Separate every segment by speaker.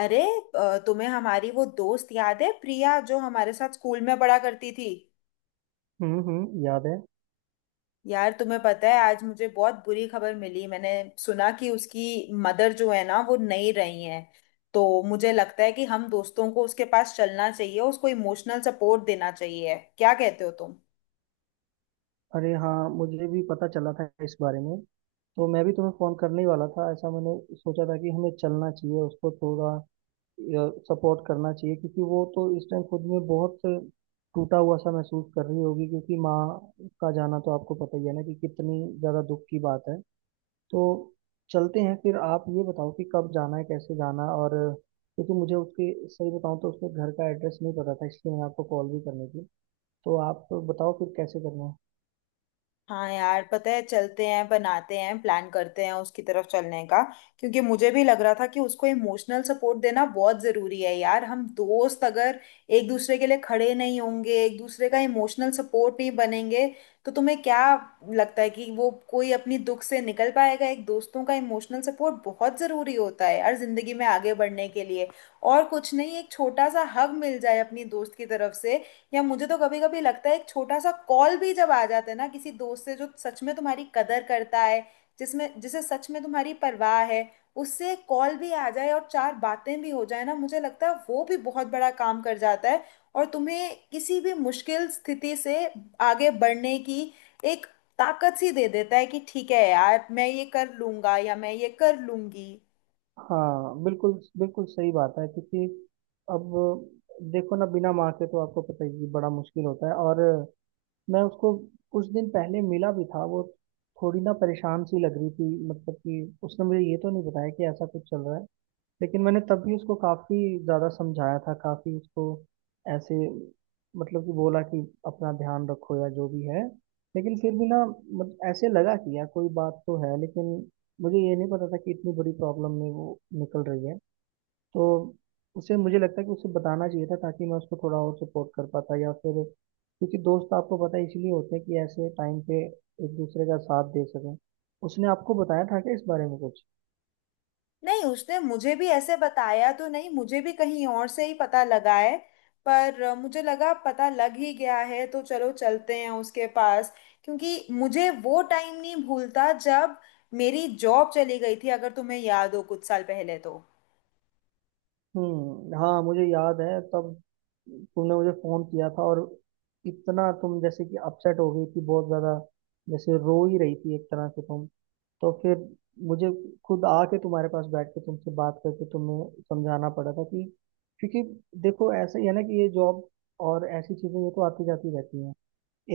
Speaker 1: अरे तुम्हें हमारी वो दोस्त याद है प्रिया जो हमारे साथ स्कूल में पढ़ा करती थी।
Speaker 2: हम्म, याद है।
Speaker 1: यार तुम्हें पता है, आज मुझे बहुत बुरी खबर मिली। मैंने सुना कि उसकी मदर जो है ना, वो नहीं रही हैं। तो मुझे लगता है कि हम दोस्तों को उसके पास चलना चाहिए, उसको इमोशनल सपोर्ट देना चाहिए। क्या कहते हो तुम?
Speaker 2: अरे हाँ, मुझे भी पता चला था इस बारे में। तो मैं भी तुम्हें फोन करने ही वाला था, ऐसा मैंने सोचा था कि हमें चलना चाहिए उसको थोड़ा सपोर्ट करना चाहिए, क्योंकि वो तो इस टाइम खुद में बहुत टूटा हुआ सा महसूस कर रही होगी, क्योंकि माँ का जाना तो आपको पता ही है ना कि कितनी ज्यादा दुख की बात है। तो चलते हैं फिर। आप ये बताओ कि कब जाना है, कैसे जाना, और क्योंकि मुझे उसके, सही बताऊं तो उसके घर का एड्रेस नहीं पता था, इसलिए मैंने आपको कॉल भी करनी थी। तो आप बताओ फिर कैसे करना है।
Speaker 1: हाँ यार, पता है, चलते हैं, बनाते हैं, प्लान करते हैं उसकी तरफ चलने का। क्योंकि मुझे भी लग रहा था कि उसको इमोशनल सपोर्ट देना बहुत ज़रूरी है। यार, हम दोस्त अगर एक दूसरे के लिए खड़े नहीं होंगे, एक दूसरे का इमोशनल सपोर्ट नहीं बनेंगे, तो तुम्हें क्या लगता है कि वो कोई अपनी दुख से निकल पाएगा। एक दोस्तों का इमोशनल सपोर्ट बहुत ज़रूरी होता है यार ज़िंदगी में आगे बढ़ने के लिए। और कुछ नहीं, एक छोटा सा हग मिल जाए अपनी दोस्त की तरफ से, या मुझे तो कभी कभी लगता है एक छोटा सा कॉल भी जब आ जाता है ना किसी दोस्त से जो सच में तुम्हारी कदर करता है, जिसमें जिसे सच में तुम्हारी परवाह है, उससे कॉल भी आ जाए और चार बातें भी हो जाए ना, मुझे लगता है वो भी बहुत बड़ा काम कर जाता है। और तुम्हें किसी भी मुश्किल स्थिति से आगे बढ़ने की एक ताकत सी दे देता है कि ठीक है यार, मैं ये कर लूंगा या मैं ये कर लूंगी।
Speaker 2: हाँ बिल्कुल, बिल्कुल सही बात है। क्योंकि अब देखो ना, बिना माँ के तो आपको पता ही है, बड़ा मुश्किल होता है। और मैं उसको कुछ दिन पहले मिला भी था, वो थोड़ी ना परेशान सी लग रही थी। मतलब कि उसने मुझे ये तो नहीं बताया कि ऐसा कुछ चल रहा है, लेकिन मैंने तब भी उसको काफी ज्यादा समझाया था, काफी उसको ऐसे, मतलब कि बोला कि अपना ध्यान रखो या जो भी है। लेकिन फिर भी ना, ऐसे लगा कि यार कोई बात तो है, लेकिन मुझे ये नहीं पता था कि इतनी बड़ी प्रॉब्लम में वो निकल रही है। तो उसे, मुझे लगता है कि उसे बताना चाहिए था, ताकि मैं उसको थोड़ा और सपोर्ट कर पाता, या फिर क्योंकि दोस्त आपको पता है इसलिए होते हैं कि ऐसे टाइम पे एक दूसरे का साथ दे सकें। उसने आपको बताया था क्या इस बारे में कुछ?
Speaker 1: नहीं, उसने मुझे भी ऐसे बताया तो नहीं, मुझे भी कहीं और से ही पता लगा है। पर मुझे लगा पता लग ही गया है तो चलो चलते हैं उसके पास। क्योंकि मुझे वो टाइम नहीं भूलता जब मेरी जॉब चली गई थी, अगर तुम्हें याद हो कुछ साल पहले। तो
Speaker 2: हम्म, हाँ मुझे याद है। तब तुमने मुझे फोन किया था, और इतना तुम जैसे कि अपसेट हो गई थी बहुत ज्यादा, जैसे रो ही रही थी एक तरह से तुम। तो फिर मुझे खुद आके तुम्हारे पास बैठ के तुमसे बात करके तुम्हें समझाना पड़ा था कि, क्योंकि देखो ऐसा ही है ना कि ये जॉब और ऐसी चीजें, ये तो आती जाती रहती हैं।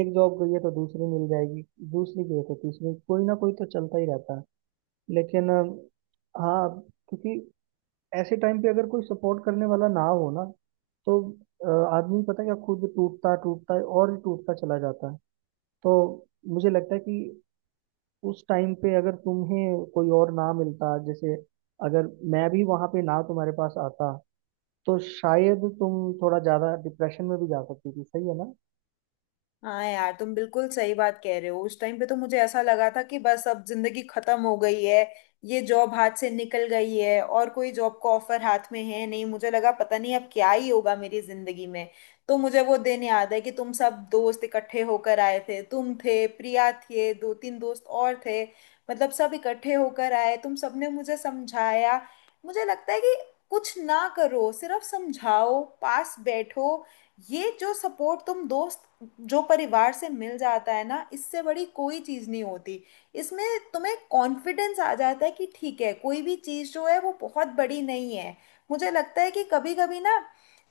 Speaker 2: एक जॉब गई है तो दूसरी मिल जाएगी, दूसरी गई है तो तीसरी, कोई ना कोई तो चलता ही रहता है। लेकिन हाँ, क्योंकि ऐसे टाइम पे अगर कोई सपोर्ट करने वाला ना हो ना, तो अ, आदमी पता है क्या, खुद टूटता टूटता है और ही टूटता चला जाता है। तो मुझे लगता है कि उस टाइम पे अगर तुम्हें कोई और ना मिलता, जैसे अगर मैं भी वहां पे ना तुम्हारे पास आता, तो शायद तुम थोड़ा ज्यादा डिप्रेशन में भी जा सकती थी, सही है ना?
Speaker 1: हाँ यार, तुम बिल्कुल सही बात कह रहे हो। उस टाइम पे तो मुझे ऐसा लगा था कि बस अब जिंदगी खत्म हो गई है। ये जॉब हाथ से निकल गई है और कोई जॉब का ऑफर हाथ में है नहीं, मुझे लगा पता नहीं अब क्या ही होगा मेरी जिंदगी में। तो मुझे वो दिन याद है कि तुम सब दोस्त इकट्ठे होकर आए थे। तुम थे, प्रिया थे, दो तीन दोस्त और थे, मतलब सब इकट्ठे होकर आए, तुम सबने मुझे समझाया। मुझे लगता है कि कुछ ना करो, सिर्फ समझाओ, पास बैठो। ये जो सपोर्ट तुम दोस्त, जो परिवार से मिल जाता है ना, इससे बड़ी कोई चीज़ नहीं होती। इसमें तुम्हें कॉन्फिडेंस आ जाता है कि ठीक है, कोई भी चीज़ जो है वो बहुत बड़ी नहीं है। मुझे लगता है कि कभी कभी ना,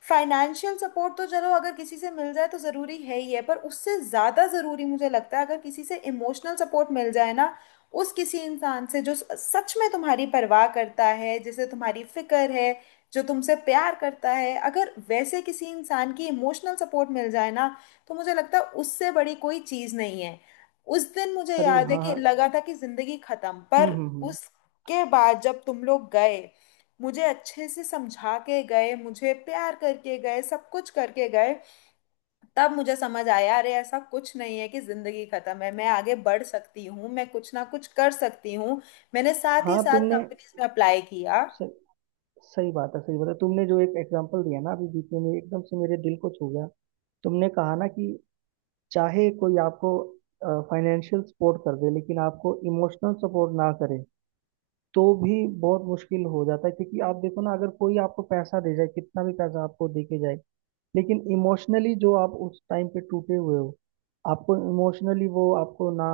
Speaker 1: फाइनेंशियल सपोर्ट तो चलो अगर किसी से मिल जाए तो ज़रूरी है ही है, पर उससे ज़्यादा ज़रूरी मुझे लगता है अगर किसी से इमोशनल सपोर्ट मिल जाए ना, उस किसी इंसान से जो सच में तुम्हारी परवाह करता है, जिसे तुम्हारी फिक्र है, जो तुमसे प्यार करता है, अगर वैसे किसी इंसान की इमोशनल सपोर्ट मिल जाए ना, तो मुझे लगता है उससे बड़ी कोई चीज नहीं है। उस दिन मुझे
Speaker 2: अरे
Speaker 1: याद है
Speaker 2: हाँ
Speaker 1: कि
Speaker 2: हाँ।
Speaker 1: लगा था कि जिंदगी खत्म, पर
Speaker 2: हम्म।
Speaker 1: उसके बाद जब तुम लोग गए, मुझे अच्छे से समझा के गए, मुझे प्यार करके गए, सब कुछ करके गए, तब मुझे समझ आया अरे ऐसा कुछ नहीं है कि जिंदगी खत्म है, मैं आगे बढ़ सकती हूँ, मैं कुछ ना कुछ कर सकती हूँ। मैंने साथ ही
Speaker 2: हाँ
Speaker 1: साथ
Speaker 2: तुमने
Speaker 1: कंपनीज में अप्लाई किया।
Speaker 2: सही, सही बात है, सही बात है। तुमने जो एक एग्जांपल दिया ना अभी बीच में, एकदम से मेरे दिल को छू गया। तुमने कहा ना कि चाहे कोई आपको फाइनेंशियल सपोर्ट कर दे, लेकिन आपको इमोशनल सपोर्ट ना करे, तो भी बहुत मुश्किल हो जाता है। क्योंकि आप देखो ना, अगर कोई आपको पैसा दे जाए, कितना भी पैसा आपको दे के जाए, लेकिन इमोशनली जो आप उस टाइम पे टूटे हुए हो, आपको इमोशनली वो आपको ना,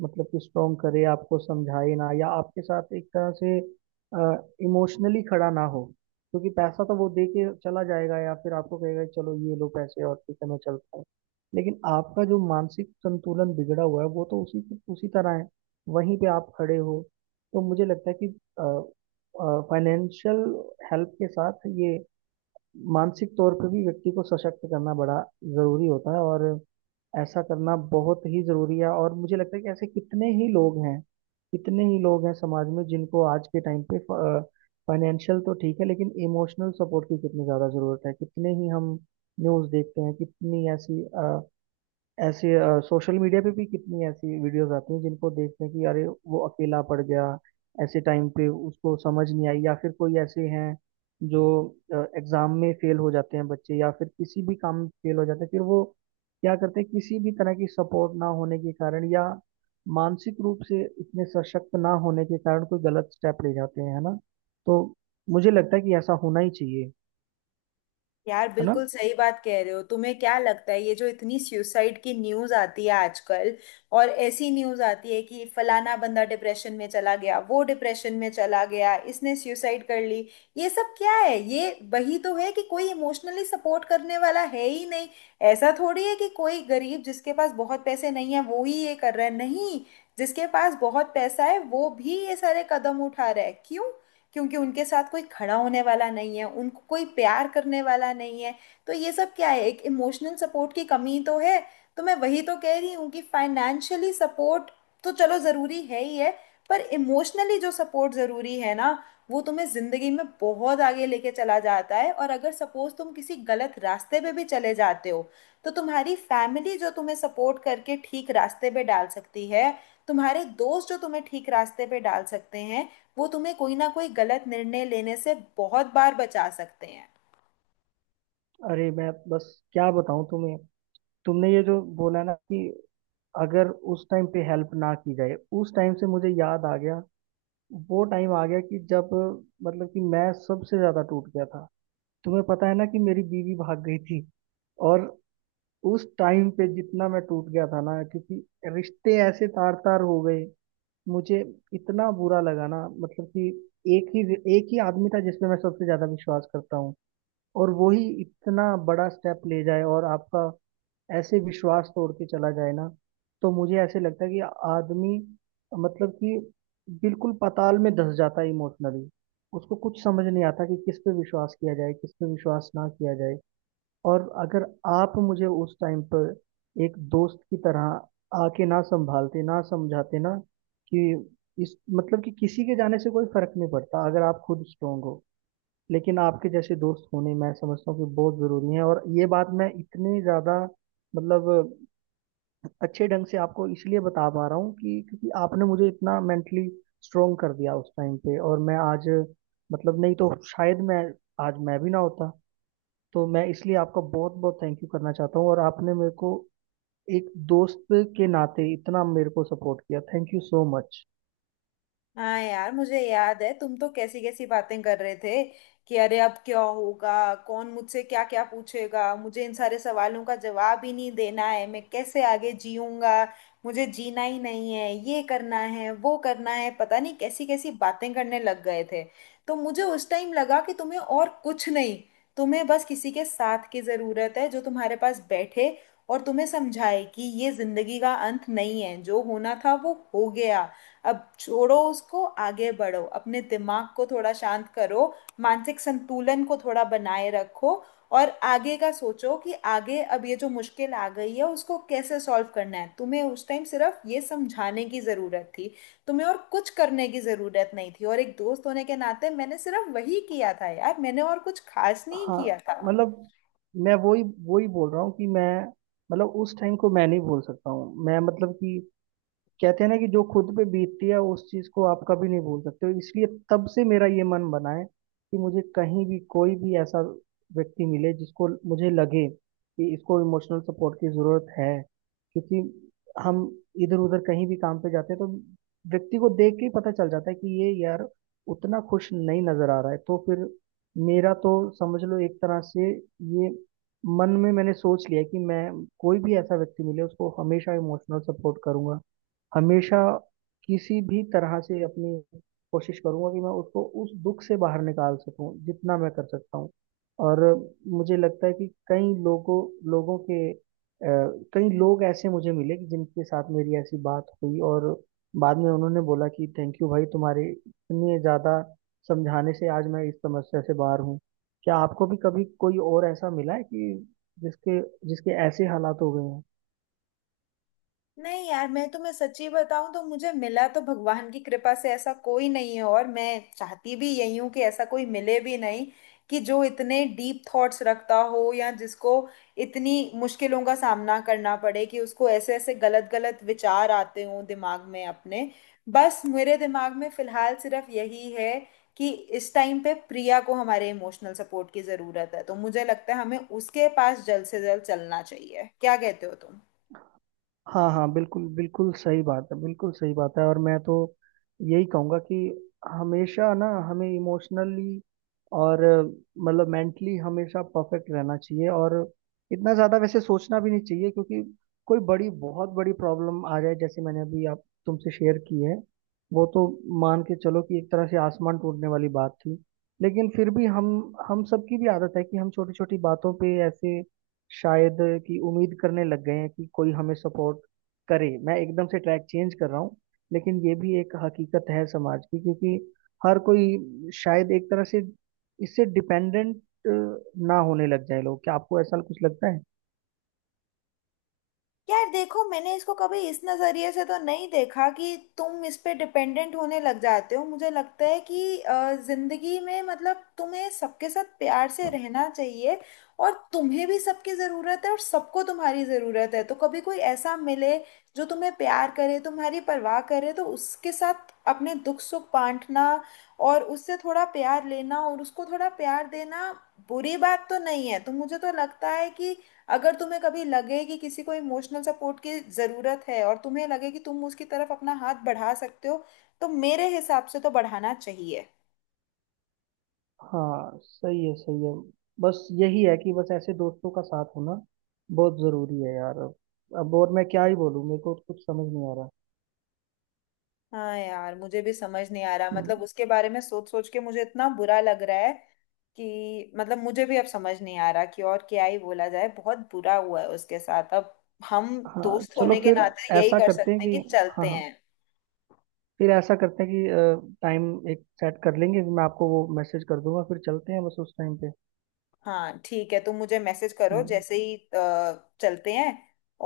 Speaker 2: मतलब कि स्ट्रोंग करे, आपको समझाए ना, या आपके साथ एक तरह से इमोशनली खड़ा ना हो। क्योंकि पैसा तो वो दे के चला जाएगा, या फिर आपको कहेगा कि चलो ये लो पैसे और ठीक है मैं चलता हूँ। लेकिन आपका जो मानसिक संतुलन बिगड़ा हुआ है, वो तो उसी उसी तरह है, वहीं पे आप खड़े हो। तो मुझे लगता है कि फाइनेंशियल हेल्प के साथ ये मानसिक तौर पे भी व्यक्ति को सशक्त करना बड़ा जरूरी होता है, और ऐसा करना बहुत ही जरूरी है। और मुझे लगता है कि ऐसे कितने ही लोग हैं, कितने ही लोग हैं समाज में जिनको आज के टाइम पे फाइनेंशियल तो ठीक है, लेकिन इमोशनल सपोर्ट की कितनी ज्यादा जरूरत है। कितने ही हम न्यूज़ देखते हैं, कितनी ऐसी, ऐसे सोशल मीडिया पे भी कितनी ऐसी वीडियोस आती हैं जिनको देखते हैं कि अरे वो अकेला पड़ गया, ऐसे टाइम पे उसको समझ नहीं आई। या फिर कोई ऐसे हैं जो एग्जाम में फेल हो जाते हैं बच्चे, या फिर किसी भी काम में फेल हो जाते हैं, फिर वो क्या करते हैं, किसी भी तरह की सपोर्ट ना होने के कारण या मानसिक रूप से इतने सशक्त ना होने के कारण कोई गलत स्टेप ले जाते हैं, है ना। तो मुझे लगता है कि ऐसा होना ही चाहिए।
Speaker 1: यार
Speaker 2: है ना।
Speaker 1: बिल्कुल सही बात कह रहे हो। तुम्हें क्या लगता है ये जो इतनी सुसाइड की न्यूज आती है आजकल, और ऐसी न्यूज आती है कि फलाना बंदा डिप्रेशन में चला गया, वो डिप्रेशन में चला गया, इसने सुसाइड कर ली। ये सब क्या है? ये वही तो है कि कोई इमोशनली सपोर्ट करने वाला है ही नहीं। ऐसा थोड़ी है कि कोई गरीब जिसके पास बहुत पैसे नहीं है, वो ही ये कर रहा है, नहीं, जिसके पास बहुत पैसा है वो भी ये सारे कदम उठा रहा है। क्यों? क्योंकि उनके साथ कोई खड़ा होने वाला नहीं है, उनको कोई प्यार करने वाला नहीं है। तो ये सब क्या है, एक इमोशनल सपोर्ट की कमी तो है। तो मैं वही तो कह रही हूँ कि फाइनेंशियली सपोर्ट तो चलो ज़रूरी है ही है, पर इमोशनली जो सपोर्ट ज़रूरी है ना, वो तुम्हें ज़िंदगी में बहुत आगे लेके चला जाता है। और अगर सपोज़ तुम किसी गलत रास्ते पे भी चले जाते हो, तो तुम्हारी फैमिली जो तुम्हें सपोर्ट करके ठीक रास्ते पे डाल सकती है, तुम्हारे दोस्त जो तुम्हें ठीक रास्ते पे डाल सकते हैं, वो तुम्हें कोई ना कोई गलत निर्णय लेने से बहुत बार बचा सकते हैं।
Speaker 2: अरे मैं बस क्या बताऊं तुम्हें। तुमने ये जो बोला ना कि अगर उस टाइम पे हेल्प ना की जाए, उस टाइम से मुझे याद आ गया, वो टाइम आ गया कि जब, मतलब कि मैं सबसे ज़्यादा टूट गया था। तुम्हें पता है ना कि मेरी बीवी भाग गई थी। और उस टाइम पे जितना मैं टूट गया था ना, क्योंकि रिश्ते ऐसे तार तार हो गए, मुझे इतना बुरा लगा ना। मतलब कि एक ही एक ही आदमी था जिस पे मैं सबसे ज़्यादा विश्वास करता हूँ, और वो ही इतना बड़ा स्टेप ले जाए और आपका ऐसे विश्वास तोड़ के चला जाए ना। तो मुझे ऐसे लगता है कि आदमी, मतलब कि बिल्कुल पाताल में धंस जाता है इमोशनली। उसको कुछ समझ नहीं आता कि किस पे विश्वास किया जाए, किस पे विश्वास ना किया जाए। और अगर आप मुझे उस टाइम पर एक दोस्त की तरह आके ना संभालते ना, समझाते ना कि इस, मतलब कि किसी के जाने से कोई फर्क नहीं पड़ता अगर आप खुद स्ट्रोंग हो। लेकिन आपके जैसे दोस्त होने, मैं समझता हूँ कि बहुत जरूरी है। और ये बात मैं इतनी ज्यादा, मतलब अच्छे ढंग से आपको इसलिए बता पा रहा हूँ कि क्योंकि आपने मुझे इतना मेंटली स्ट्रोंग कर दिया उस टाइम पे। और मैं आज, मतलब नहीं तो शायद मैं आज मैं भी ना होता। तो मैं इसलिए आपका बहुत बहुत थैंक यू करना चाहता हूँ। और आपने मेरे को एक दोस्त के नाते इतना मेरे को सपोर्ट किया, थैंक यू सो मच।
Speaker 1: हाँ यार, मुझे याद है तुम तो कैसी कैसी बातें कर रहे थे कि अरे अब क्या होगा, कौन मुझसे क्या क्या पूछेगा, मुझे इन सारे सवालों का जवाब ही नहीं देना है, मैं कैसे आगे जीऊंगा, मुझे जीना ही नहीं है, ये करना है, वो करना है, पता नहीं कैसी कैसी बातें करने लग गए थे। तो मुझे उस टाइम लगा कि तुम्हें और कुछ नहीं, तुम्हें बस किसी के साथ की ज़रूरत है, जो तुम्हारे पास बैठे और तुम्हें समझाए कि ये ज़िंदगी का अंत नहीं है, जो होना था वो हो गया, अब छोड़ो उसको, आगे बढ़ो, अपने दिमाग को थोड़ा शांत करो, मानसिक संतुलन को थोड़ा बनाए रखो और आगे का सोचो कि आगे अब ये जो मुश्किल आ गई है उसको कैसे सॉल्व करना है। तुम्हें उस टाइम सिर्फ ये समझाने की ज़रूरत थी, तुम्हें और कुछ करने की ज़रूरत नहीं थी, और एक दोस्त होने के नाते मैंने सिर्फ वही किया था यार, मैंने और कुछ खास नहीं
Speaker 2: हाँ,
Speaker 1: किया था।
Speaker 2: मतलब मैं वही वही बोल रहा हूँ कि मैं, मतलब उस टाइम को मैं नहीं भूल सकता हूँ। मैं मतलब कि कहते हैं ना कि जो खुद पे बीतती है उस चीज को आप कभी नहीं भूल सकते हो। इसलिए तब से मेरा ये मन बना है कि मुझे कहीं भी कोई भी ऐसा व्यक्ति मिले जिसको मुझे लगे कि इसको इमोशनल सपोर्ट की जरूरत है। क्योंकि हम इधर उधर कहीं भी काम पे जाते हैं, तो व्यक्ति को देख के ही पता चल जाता है कि ये यार उतना खुश नहीं नजर आ रहा है। तो फिर मेरा तो समझ लो एक तरह से ये मन में मैंने सोच लिया है कि मैं, कोई भी ऐसा व्यक्ति मिले उसको हमेशा इमोशनल सपोर्ट करूंगा, हमेशा। किसी भी तरह से अपनी कोशिश करूंगा कि मैं उसको उस दुख से बाहर निकाल सकूं, जितना मैं कर सकता हूं। और मुझे लगता है कि कई लोगों लोगों के कई लोग ऐसे मुझे मिले कि जिनके साथ मेरी ऐसी बात हुई, और बाद में उन्होंने बोला कि थैंक यू भाई, तुम्हारे इतने ज़्यादा समझाने से आज मैं इस समस्या से बाहर हूँ। क्या आपको भी कभी कोई और ऐसा मिला है कि जिसके जिसके ऐसे हालात हो गए हैं?
Speaker 1: नहीं यार, मैं तुम्हें सच्ची बताऊं तो मुझे मिला तो भगवान की कृपा से ऐसा कोई नहीं है, और मैं चाहती भी यही हूं कि ऐसा कोई मिले भी नहीं, कि जो इतने डीप थॉट्स रखता हो या जिसको इतनी मुश्किलों का सामना करना पड़े कि उसको ऐसे ऐसे गलत गलत विचार आते हों दिमाग में अपने। बस मेरे दिमाग में फिलहाल सिर्फ यही है कि इस टाइम पे प्रिया को हमारे इमोशनल सपोर्ट की ज़रूरत है, तो मुझे लगता है हमें उसके पास जल्द से जल्द चलना चाहिए। क्या कहते हो तुम?
Speaker 2: हाँ हाँ, बिल्कुल बिल्कुल सही बात है, बिल्कुल सही बात है। और मैं तो यही कहूँगा कि हमेशा ना हमें इमोशनली और मतलब मेंटली हमेशा परफेक्ट रहना चाहिए, और इतना ज़्यादा वैसे सोचना भी नहीं चाहिए। क्योंकि कोई बड़ी, बहुत बड़ी प्रॉब्लम आ जाए जैसे मैंने अभी आप तुमसे शेयर की है, वो तो मान के चलो कि एक तरह से आसमान टूटने वाली बात थी। लेकिन फिर भी हम सबकी भी आदत है कि हम छोटी छोटी बातों पे ऐसे, शायद कि उम्मीद करने लग गए हैं कि कोई हमें सपोर्ट करे। मैं एकदम से ट्रैक चेंज कर रहा हूँ, लेकिन ये भी एक हकीकत है समाज की। क्योंकि हर कोई शायद एक तरह से इससे डिपेंडेंट ना होने लग जाए लोग, क्या आपको ऐसा कुछ लगता है?
Speaker 1: यार देखो, मैंने इसको कभी इस नज़रिए से तो नहीं देखा कि तुम इस पे डिपेंडेंट होने लग जाते हो। मुझे लगता है कि जिंदगी में मतलब तुम्हें सबके साथ प्यार से रहना चाहिए, और तुम्हें भी सबकी ज़रूरत है और सबको तुम्हारी ज़रूरत है। तो कभी कोई ऐसा मिले जो तुम्हें प्यार करे, तुम्हारी परवाह करे, तो उसके साथ अपने दुख सुख बांटना, और उससे थोड़ा प्यार लेना और उसको थोड़ा प्यार देना बुरी बात तो नहीं है। तो मुझे तो लगता है कि अगर तुम्हें कभी लगे कि किसी को इमोशनल सपोर्ट की ज़रूरत है और तुम्हें लगे कि तुम उसकी तरफ अपना हाथ बढ़ा सकते हो, तो मेरे हिसाब से तो बढ़ाना चाहिए।
Speaker 2: हाँ सही है, सही है। बस यही है कि बस ऐसे दोस्तों का साथ होना बहुत ज़रूरी है यार। अब और मैं क्या ही बोलूँ, मेरे को कुछ समझ नहीं आ रहा।
Speaker 1: हाँ यार, मुझे भी समझ नहीं आ रहा,
Speaker 2: हम्म।
Speaker 1: मतलब उसके बारे में सोच सोच के मुझे इतना बुरा लग रहा है कि मतलब मुझे भी अब समझ नहीं आ रहा कि और क्या ही बोला जाए। बहुत बुरा हुआ है उसके साथ। अब हम
Speaker 2: हाँ
Speaker 1: दोस्त
Speaker 2: चलो
Speaker 1: होने के
Speaker 2: फिर
Speaker 1: नाते यही
Speaker 2: ऐसा
Speaker 1: कर
Speaker 2: करते हैं
Speaker 1: सकते हैं
Speaker 2: कि,
Speaker 1: कि
Speaker 2: हाँ
Speaker 1: चलते
Speaker 2: हाँ,
Speaker 1: हैं।
Speaker 2: फिर ऐसा करते हैं कि टाइम एक सेट कर लेंगे, मैं आपको वो मैसेज कर दूंगा, फिर चलते हैं बस उस टाइम पे।
Speaker 1: हाँ ठीक है, तुम मुझे मैसेज करो,
Speaker 2: हम्म,
Speaker 1: जैसे ही चलते हैं।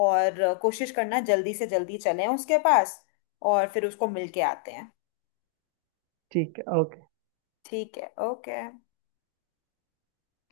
Speaker 1: और कोशिश करना जल्दी से जल्दी चलें उसके पास, और फिर उसको मिलके आते हैं।
Speaker 2: ठीक है, ओके।
Speaker 1: ठीक है, ओके।